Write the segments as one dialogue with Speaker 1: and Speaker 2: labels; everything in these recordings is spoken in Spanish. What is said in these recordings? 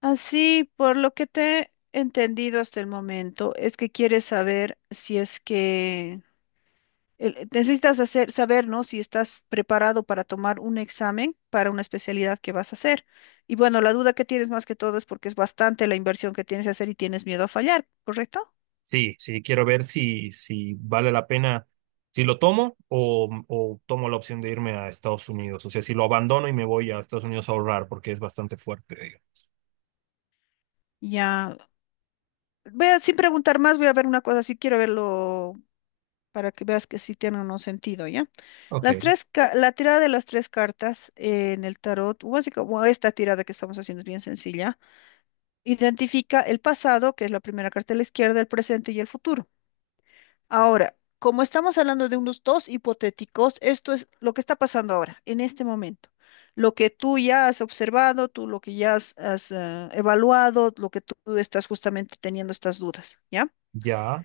Speaker 1: Así, por lo que te he entendido hasta el momento, es que quieres saber si es que necesitas hacer, saber, ¿no? Si estás preparado para tomar un examen para una especialidad que vas a hacer. Y bueno, la duda que tienes más que todo es porque es bastante la inversión que tienes que hacer y tienes miedo a fallar, ¿correcto?
Speaker 2: Sí, sí, quiero ver si vale la pena, si lo tomo o tomo la opción de irme a Estados Unidos. O sea, si lo abandono y me voy a Estados Unidos a ahorrar, porque es bastante fuerte, digamos.
Speaker 1: Ya, voy a, sin preguntar más, voy a ver una cosa, si quiero verlo para que veas que sí tiene o no sentido, ¿ya?
Speaker 2: Ok,
Speaker 1: La tirada de las tres cartas en el tarot, o así como esta tirada que estamos haciendo es bien sencilla, identifica el pasado, que es la primera carta de la izquierda, el presente y el futuro. Ahora, como estamos hablando de unos dos hipotéticos, esto es lo que está pasando ahora, en este momento. Lo que tú ya has observado, tú lo que ya has evaluado, lo que tú estás justamente teniendo estas dudas, ¿ya?
Speaker 2: ya,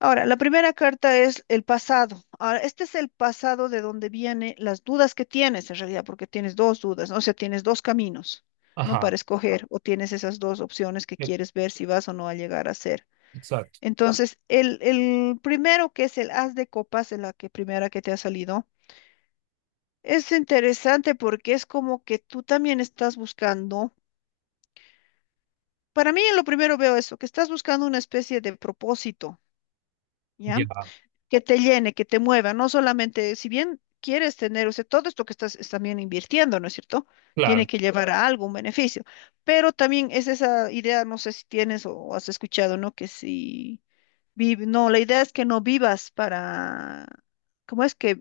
Speaker 1: Ahora, la primera carta es el pasado. Ahora, este es el pasado de donde vienen las dudas que tienes en realidad, porque tienes dos dudas, ¿no? O sea, tienes dos caminos, ¿no?
Speaker 2: ajá,
Speaker 1: Para escoger, o tienes esas dos opciones que
Speaker 2: e-
Speaker 1: quieres ver si vas o no a llegar a ser.
Speaker 2: exacto,
Speaker 1: Entonces, el primero que es el as de copas, es la que primera que te ha salido, es interesante porque es como que tú también estás buscando, para mí en lo primero veo eso, que estás buscando una especie de propósito, ¿ya?
Speaker 2: ya,
Speaker 1: Que te llene, que te mueva, no solamente, si bien quieres tener, o sea, todo esto que estás es también invirtiendo, ¿no es cierto? Tiene
Speaker 2: claro.
Speaker 1: que llevar a algo, un beneficio, pero también es esa idea, no sé si tienes o has escuchado, ¿no? Que si vive, no, la idea es que no vivas para, ¿cómo es que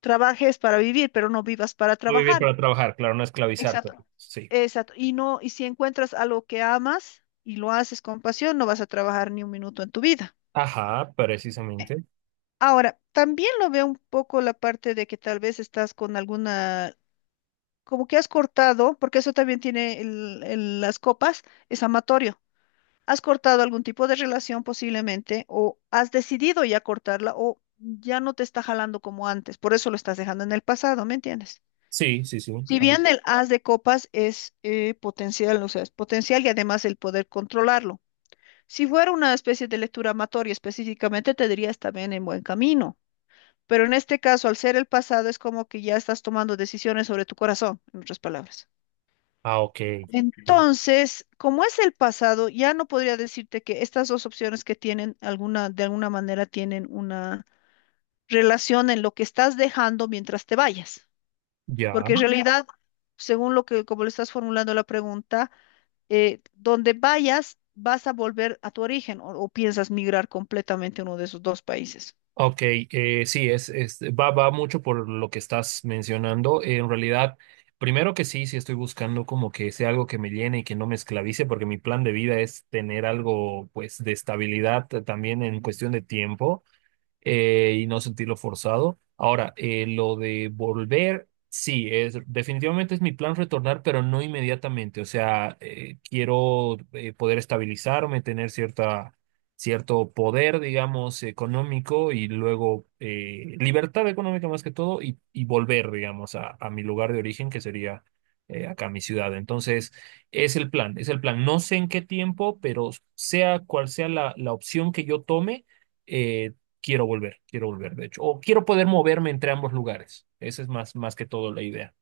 Speaker 1: trabajes para vivir, pero no vivas para
Speaker 2: No vivir
Speaker 1: trabajar?
Speaker 2: para trabajar, claro, no esclavizar, pero
Speaker 1: Exacto.
Speaker 2: sí.
Speaker 1: Exacto. Y no, y si encuentras algo que amas y lo haces con pasión, no vas a trabajar ni un minuto en tu vida.
Speaker 2: Ajá, precisamente.
Speaker 1: Ahora, también lo veo un poco la parte de que tal vez estás con alguna, como que has cortado, porque eso también tiene las copas, es amatorio. Has cortado algún tipo de relación posiblemente, o has decidido ya cortarla, o ya no te está jalando como antes, por eso lo estás dejando en el pasado, ¿me entiendes?
Speaker 2: Sí, sí, sí.
Speaker 1: Si
Speaker 2: Ah,
Speaker 1: bien el as de copas es potencial, o sea, es potencial y además el poder controlarlo. Si fuera una especie de lectura amatoria específicamente, te dirías también en buen camino. Pero en este caso, al ser el pasado, es como que ya estás tomando decisiones sobre tu corazón, en otras palabras.
Speaker 2: ah, ok, sí,
Speaker 1: Entonces, como es el pasado, ya no podría decirte que estas dos opciones que tienen alguna, de alguna manera tienen una relación en lo que estás dejando mientras te vayas.
Speaker 2: ya.
Speaker 1: Porque en, ya, realidad, según lo que, como le estás formulando la pregunta, donde vayas, vas a volver a tu origen o piensas migrar completamente a uno de esos dos países.
Speaker 2: Ok, sí, va, va mucho por lo que estás mencionando. En realidad, primero que sí, sí estoy buscando como que sea algo que me llene y que no me esclavice, porque mi plan de vida es tener algo pues de estabilidad también en cuestión de tiempo y no sentirlo forzado. Ahora, lo de volver, sí, es, definitivamente es mi plan retornar, pero no inmediatamente. O sea, quiero poder estabilizarme, tener cierto poder, digamos, económico y luego libertad económica más que todo y volver, digamos, a mi lugar de origen, que sería acá mi ciudad. Entonces, es el plan, es el plan. No sé en qué tiempo, pero sea cual sea la opción que yo tome, eh, quiero volver, de hecho, o quiero poder moverme entre ambos lugares. Esa es más, más que todo la idea.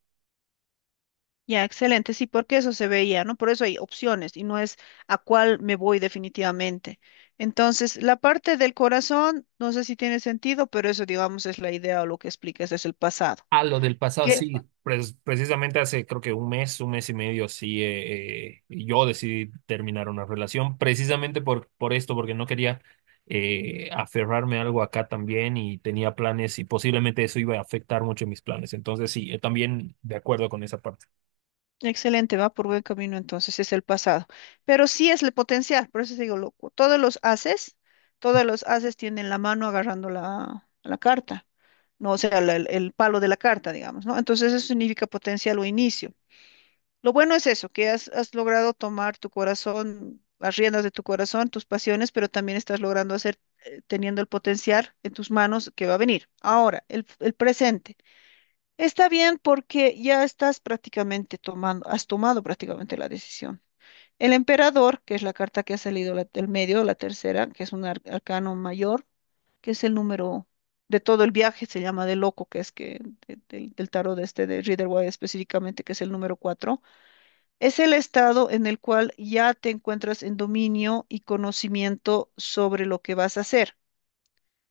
Speaker 1: Ya, excelente, sí, porque eso se veía, ¿no? Por eso hay opciones y no es a cuál me voy definitivamente. Entonces, la parte del corazón, no sé si tiene sentido, pero eso, digamos, es la idea o lo que explicas, es el pasado.
Speaker 2: Ah, lo del pasado,
Speaker 1: Que,
Speaker 2: sí, pues precisamente hace creo que un mes y medio, sí, yo decidí terminar una relación, precisamente por esto, porque no quería aferrarme a algo acá también y tenía planes y posiblemente eso iba a afectar mucho mis planes. Entonces, sí, también de acuerdo con esa parte.
Speaker 1: Excelente, va por buen camino entonces, es el pasado. Pero sí es el potencial, por eso te digo, loco, todos los haces tienen la mano agarrando la carta, ¿no? O sea, el palo de la carta, digamos, ¿no? Entonces, eso significa potencial o inicio. Lo bueno es eso, que has logrado tomar tu corazón, las riendas de tu corazón, tus pasiones, pero también estás logrando hacer, teniendo el potencial en tus manos que va a venir. Ahora, el presente. Está bien porque ya estás prácticamente tomando, has tomado prácticamente la decisión. El emperador, que es la carta que ha salido del medio, la tercera, que es un arcano mayor, que es el número de todo el viaje, se llama de loco, que es que del tarot de este de Rider Waite específicamente, que es el número cuatro. Es el estado en el cual ya te encuentras en dominio y conocimiento sobre lo que vas a hacer,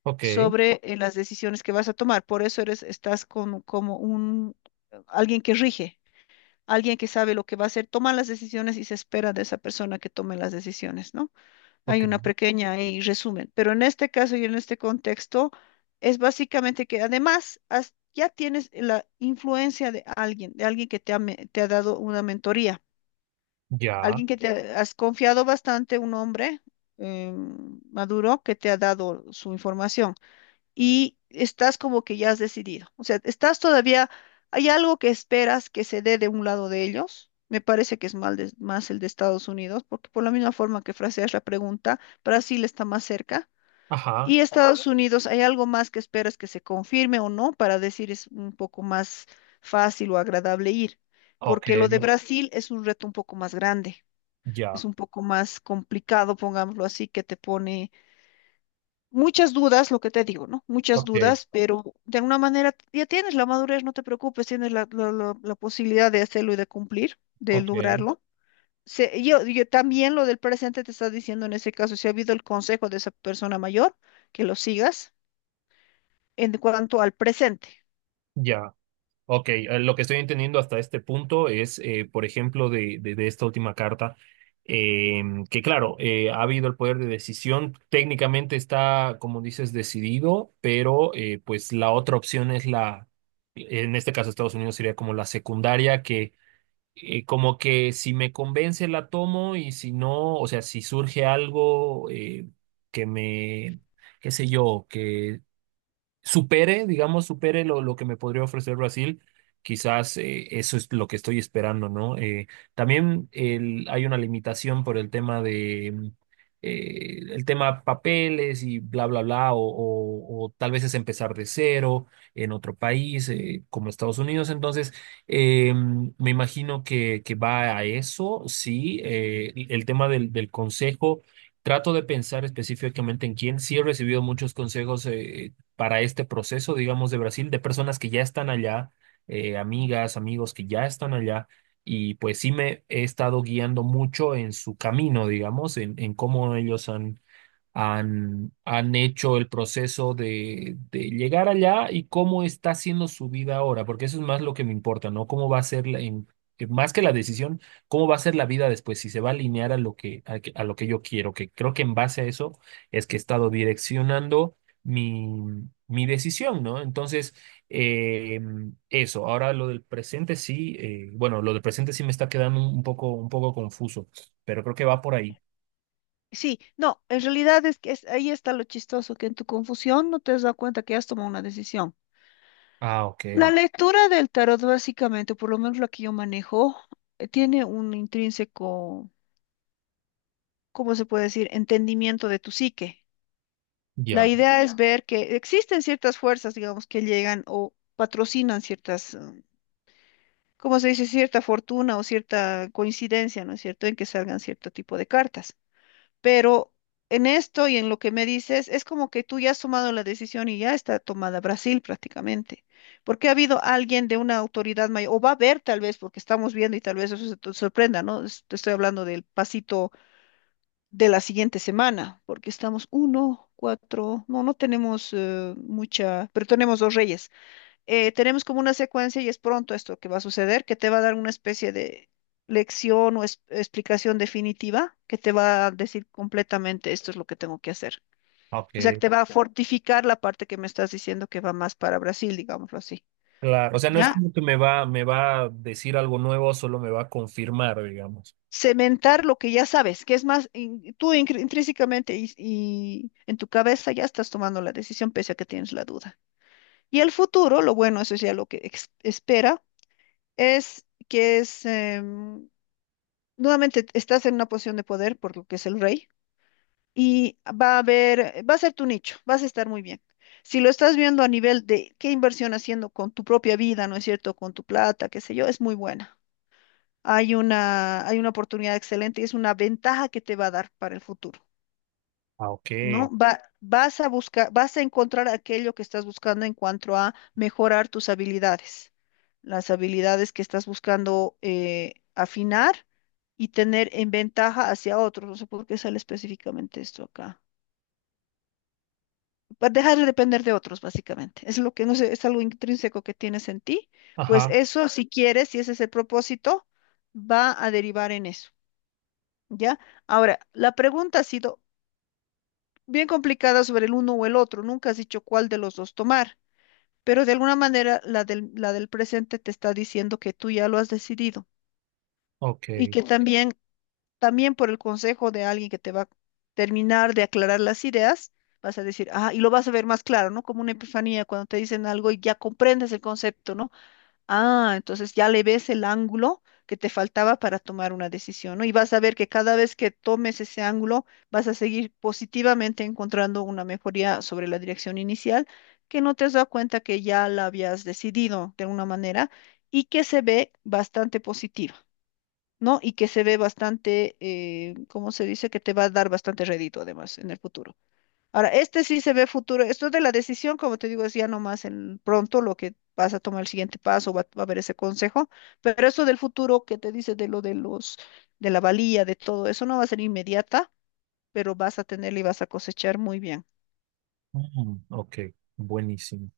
Speaker 2: Ok,
Speaker 1: sobre las decisiones que vas a tomar. Por eso eres, estás como un alguien que rige, alguien que sabe lo que va a hacer, toma las decisiones y se espera de esa persona que tome las decisiones, ¿no? Hay
Speaker 2: ok,
Speaker 1: una pequeña ahí resumen, pero en este caso y en este contexto es básicamente que además ya tienes la influencia de alguien que te ha te ha dado una mentoría.
Speaker 2: ya,
Speaker 1: Alguien que te has confiado bastante, un hombre eh, maduro que te ha dado su información y estás como que ya has decidido. O sea, estás todavía, hay algo que esperas que se dé de un lado de ellos. Me parece que es más el de Estados Unidos, porque por la misma forma que fraseas la pregunta, Brasil está más cerca.
Speaker 2: ajá,
Speaker 1: Y Estados Unidos, ¿hay algo más que esperas que se confirme o no para decir es un poco más fácil o agradable ir?
Speaker 2: ok,
Speaker 1: Porque lo de Brasil es un reto un poco más grande,
Speaker 2: ya,
Speaker 1: es un poco más complicado, pongámoslo así, que te pone muchas dudas, lo que te digo, ¿no? Muchas
Speaker 2: ok,
Speaker 1: dudas, pero de alguna manera ya tienes la madurez, no te preocupes, tienes la posibilidad de hacerlo y de cumplir, de
Speaker 2: ok,
Speaker 1: lograrlo. Yo también lo del presente te está diciendo en ese caso, si ha habido el consejo de esa persona mayor, que lo sigas en cuanto al presente.
Speaker 2: ya. Ok, lo que estoy entendiendo hasta este punto es, por ejemplo, de esta última carta, eh, que claro, ha habido el poder de decisión, técnicamente está, como dices, decidido, pero pues la otra opción es la, en este caso Estados Unidos sería como la secundaria, que como que si me convence la tomo y si no, o sea, si surge algo que me, qué sé yo, supere, digamos, supere lo que me podría ofrecer Brasil, quizás eso es lo que estoy esperando, ¿no? También el- hay una limitación por el tema de el tema papeles y bla, bla, bla, o, o tal vez es empezar de cero en otro país, como Estados Unidos. Entonces, me imagino que va a eso, sí, el tema del consejo. Trato de pensar específicamente en quién. Sí he recibido muchos consejos, para este proceso, digamos, de Brasil, de personas que ya están allá, amigas, amigos que ya están allá, y pues sí me he estado guiando mucho en su camino, digamos, en cómo ellos han hecho el proceso de llegar allá y cómo está siendo su vida ahora, porque eso es más lo que me importa, ¿no? ¿Cómo va a ser, más que la decisión, cómo va a ser la vida después, si se va a alinear a lo que, a, a lo que yo quiero, que creo que en base a eso es que he estado direccionando mi, mi decisión, ¿no? Entonces, eh, eso, ahora lo del presente sí, bueno, lo del presente sí me está quedando un poco confuso, pero creo que va por ahí.
Speaker 1: Sí, no, en realidad es que ahí está lo chistoso, que en tu confusión no te has dado cuenta que has tomado una decisión.
Speaker 2: Ah, ok,
Speaker 1: La lectura del tarot, básicamente, por lo menos la que yo manejo, tiene un intrínseco, ¿cómo se puede decir?, entendimiento de tu psique. La
Speaker 2: ya,
Speaker 1: idea es, ya, ver que existen ciertas fuerzas, digamos, que llegan o patrocinan ciertas, ¿cómo se dice?, cierta fortuna o cierta coincidencia, ¿no es cierto?, en que salgan cierto tipo de cartas. Pero en esto y en lo que me dices, es como que tú ya has tomado la decisión y ya está tomada Brasil prácticamente. Porque ha habido alguien de una autoridad mayor, o va a haber tal vez, porque estamos viendo y tal vez eso se te sorprenda, ¿no? Te estoy hablando del pasito de la siguiente semana, porque estamos uno, cuatro, no, no tenemos mucha, pero tenemos dos reyes, tenemos como una secuencia y es pronto esto que va a suceder, que te va a dar una especie de lección o explicación definitiva que te va a decir completamente esto es lo que tengo que hacer. O sea, que
Speaker 2: ok.
Speaker 1: te va a, ok, fortificar la parte que me estás diciendo que va más para Brasil, digámoslo así.
Speaker 2: Claro. O claro. Sea, no es
Speaker 1: Ya,
Speaker 2: como que me va a decir algo nuevo, solo me va a confirmar, digamos.
Speaker 1: cementar lo que ya sabes, que es más, tú intrínsecamente y en tu cabeza ya estás tomando la decisión pese a que tienes la duda. Y el futuro, lo bueno, eso es ya lo que espera, es que es nuevamente estás en una posición de poder, por lo que es el rey, y va a haber, va a ser tu nicho, vas a estar muy bien. Si lo estás viendo a nivel de qué inversión haciendo con tu propia vida, ¿no es cierto? Con tu plata, qué sé yo, es muy buena. Hay una oportunidad excelente y es una ventaja que te va a dar para el futuro.
Speaker 2: Ah, ok.
Speaker 1: ¿No? Vas a buscar, vas a encontrar aquello que estás buscando en cuanto a mejorar tus habilidades, las habilidades que estás buscando afinar y tener en ventaja hacia otros. No sé por qué sale específicamente esto acá. Para dejar de depender de otros, básicamente. Es lo que no sé, es algo intrínseco que tienes en ti. Pues
Speaker 2: Ajá,
Speaker 1: eso, si quieres, si ese es el propósito, va a derivar en eso. ¿Ya? Ahora, la pregunta ha sido, bien complicada sobre el uno o el otro, nunca has dicho cuál de los dos tomar, pero de alguna manera la del presente te está diciendo que tú ya lo has decidido y
Speaker 2: ok.
Speaker 1: que, ok, también, también por el consejo de alguien que te va a terminar de aclarar las ideas, vas a decir, ah, y lo vas a ver más claro, ¿no? Como una epifanía cuando te dicen algo y ya comprendes el concepto, ¿no? Ah, entonces ya le ves el ángulo que te faltaba para tomar una decisión, ¿no? Y vas a ver que cada vez que tomes ese ángulo, vas a seguir positivamente encontrando una mejoría sobre la dirección inicial, que no te has dado cuenta que ya la habías decidido de alguna manera y que se ve bastante positiva, ¿no? Y que se ve bastante, ¿cómo se dice? Que te va a dar bastante rédito además en el futuro. Ahora, este sí se ve futuro. Esto de la decisión, como te digo, es ya nomás en pronto lo que vas a tomar el siguiente paso, va a haber ese consejo, pero eso del futuro que te dice de lo de los, de la valía, de todo, eso no va a ser inmediata, pero vas a tenerla y vas a cosechar muy bien.
Speaker 2: Mm, ok, buenísimo.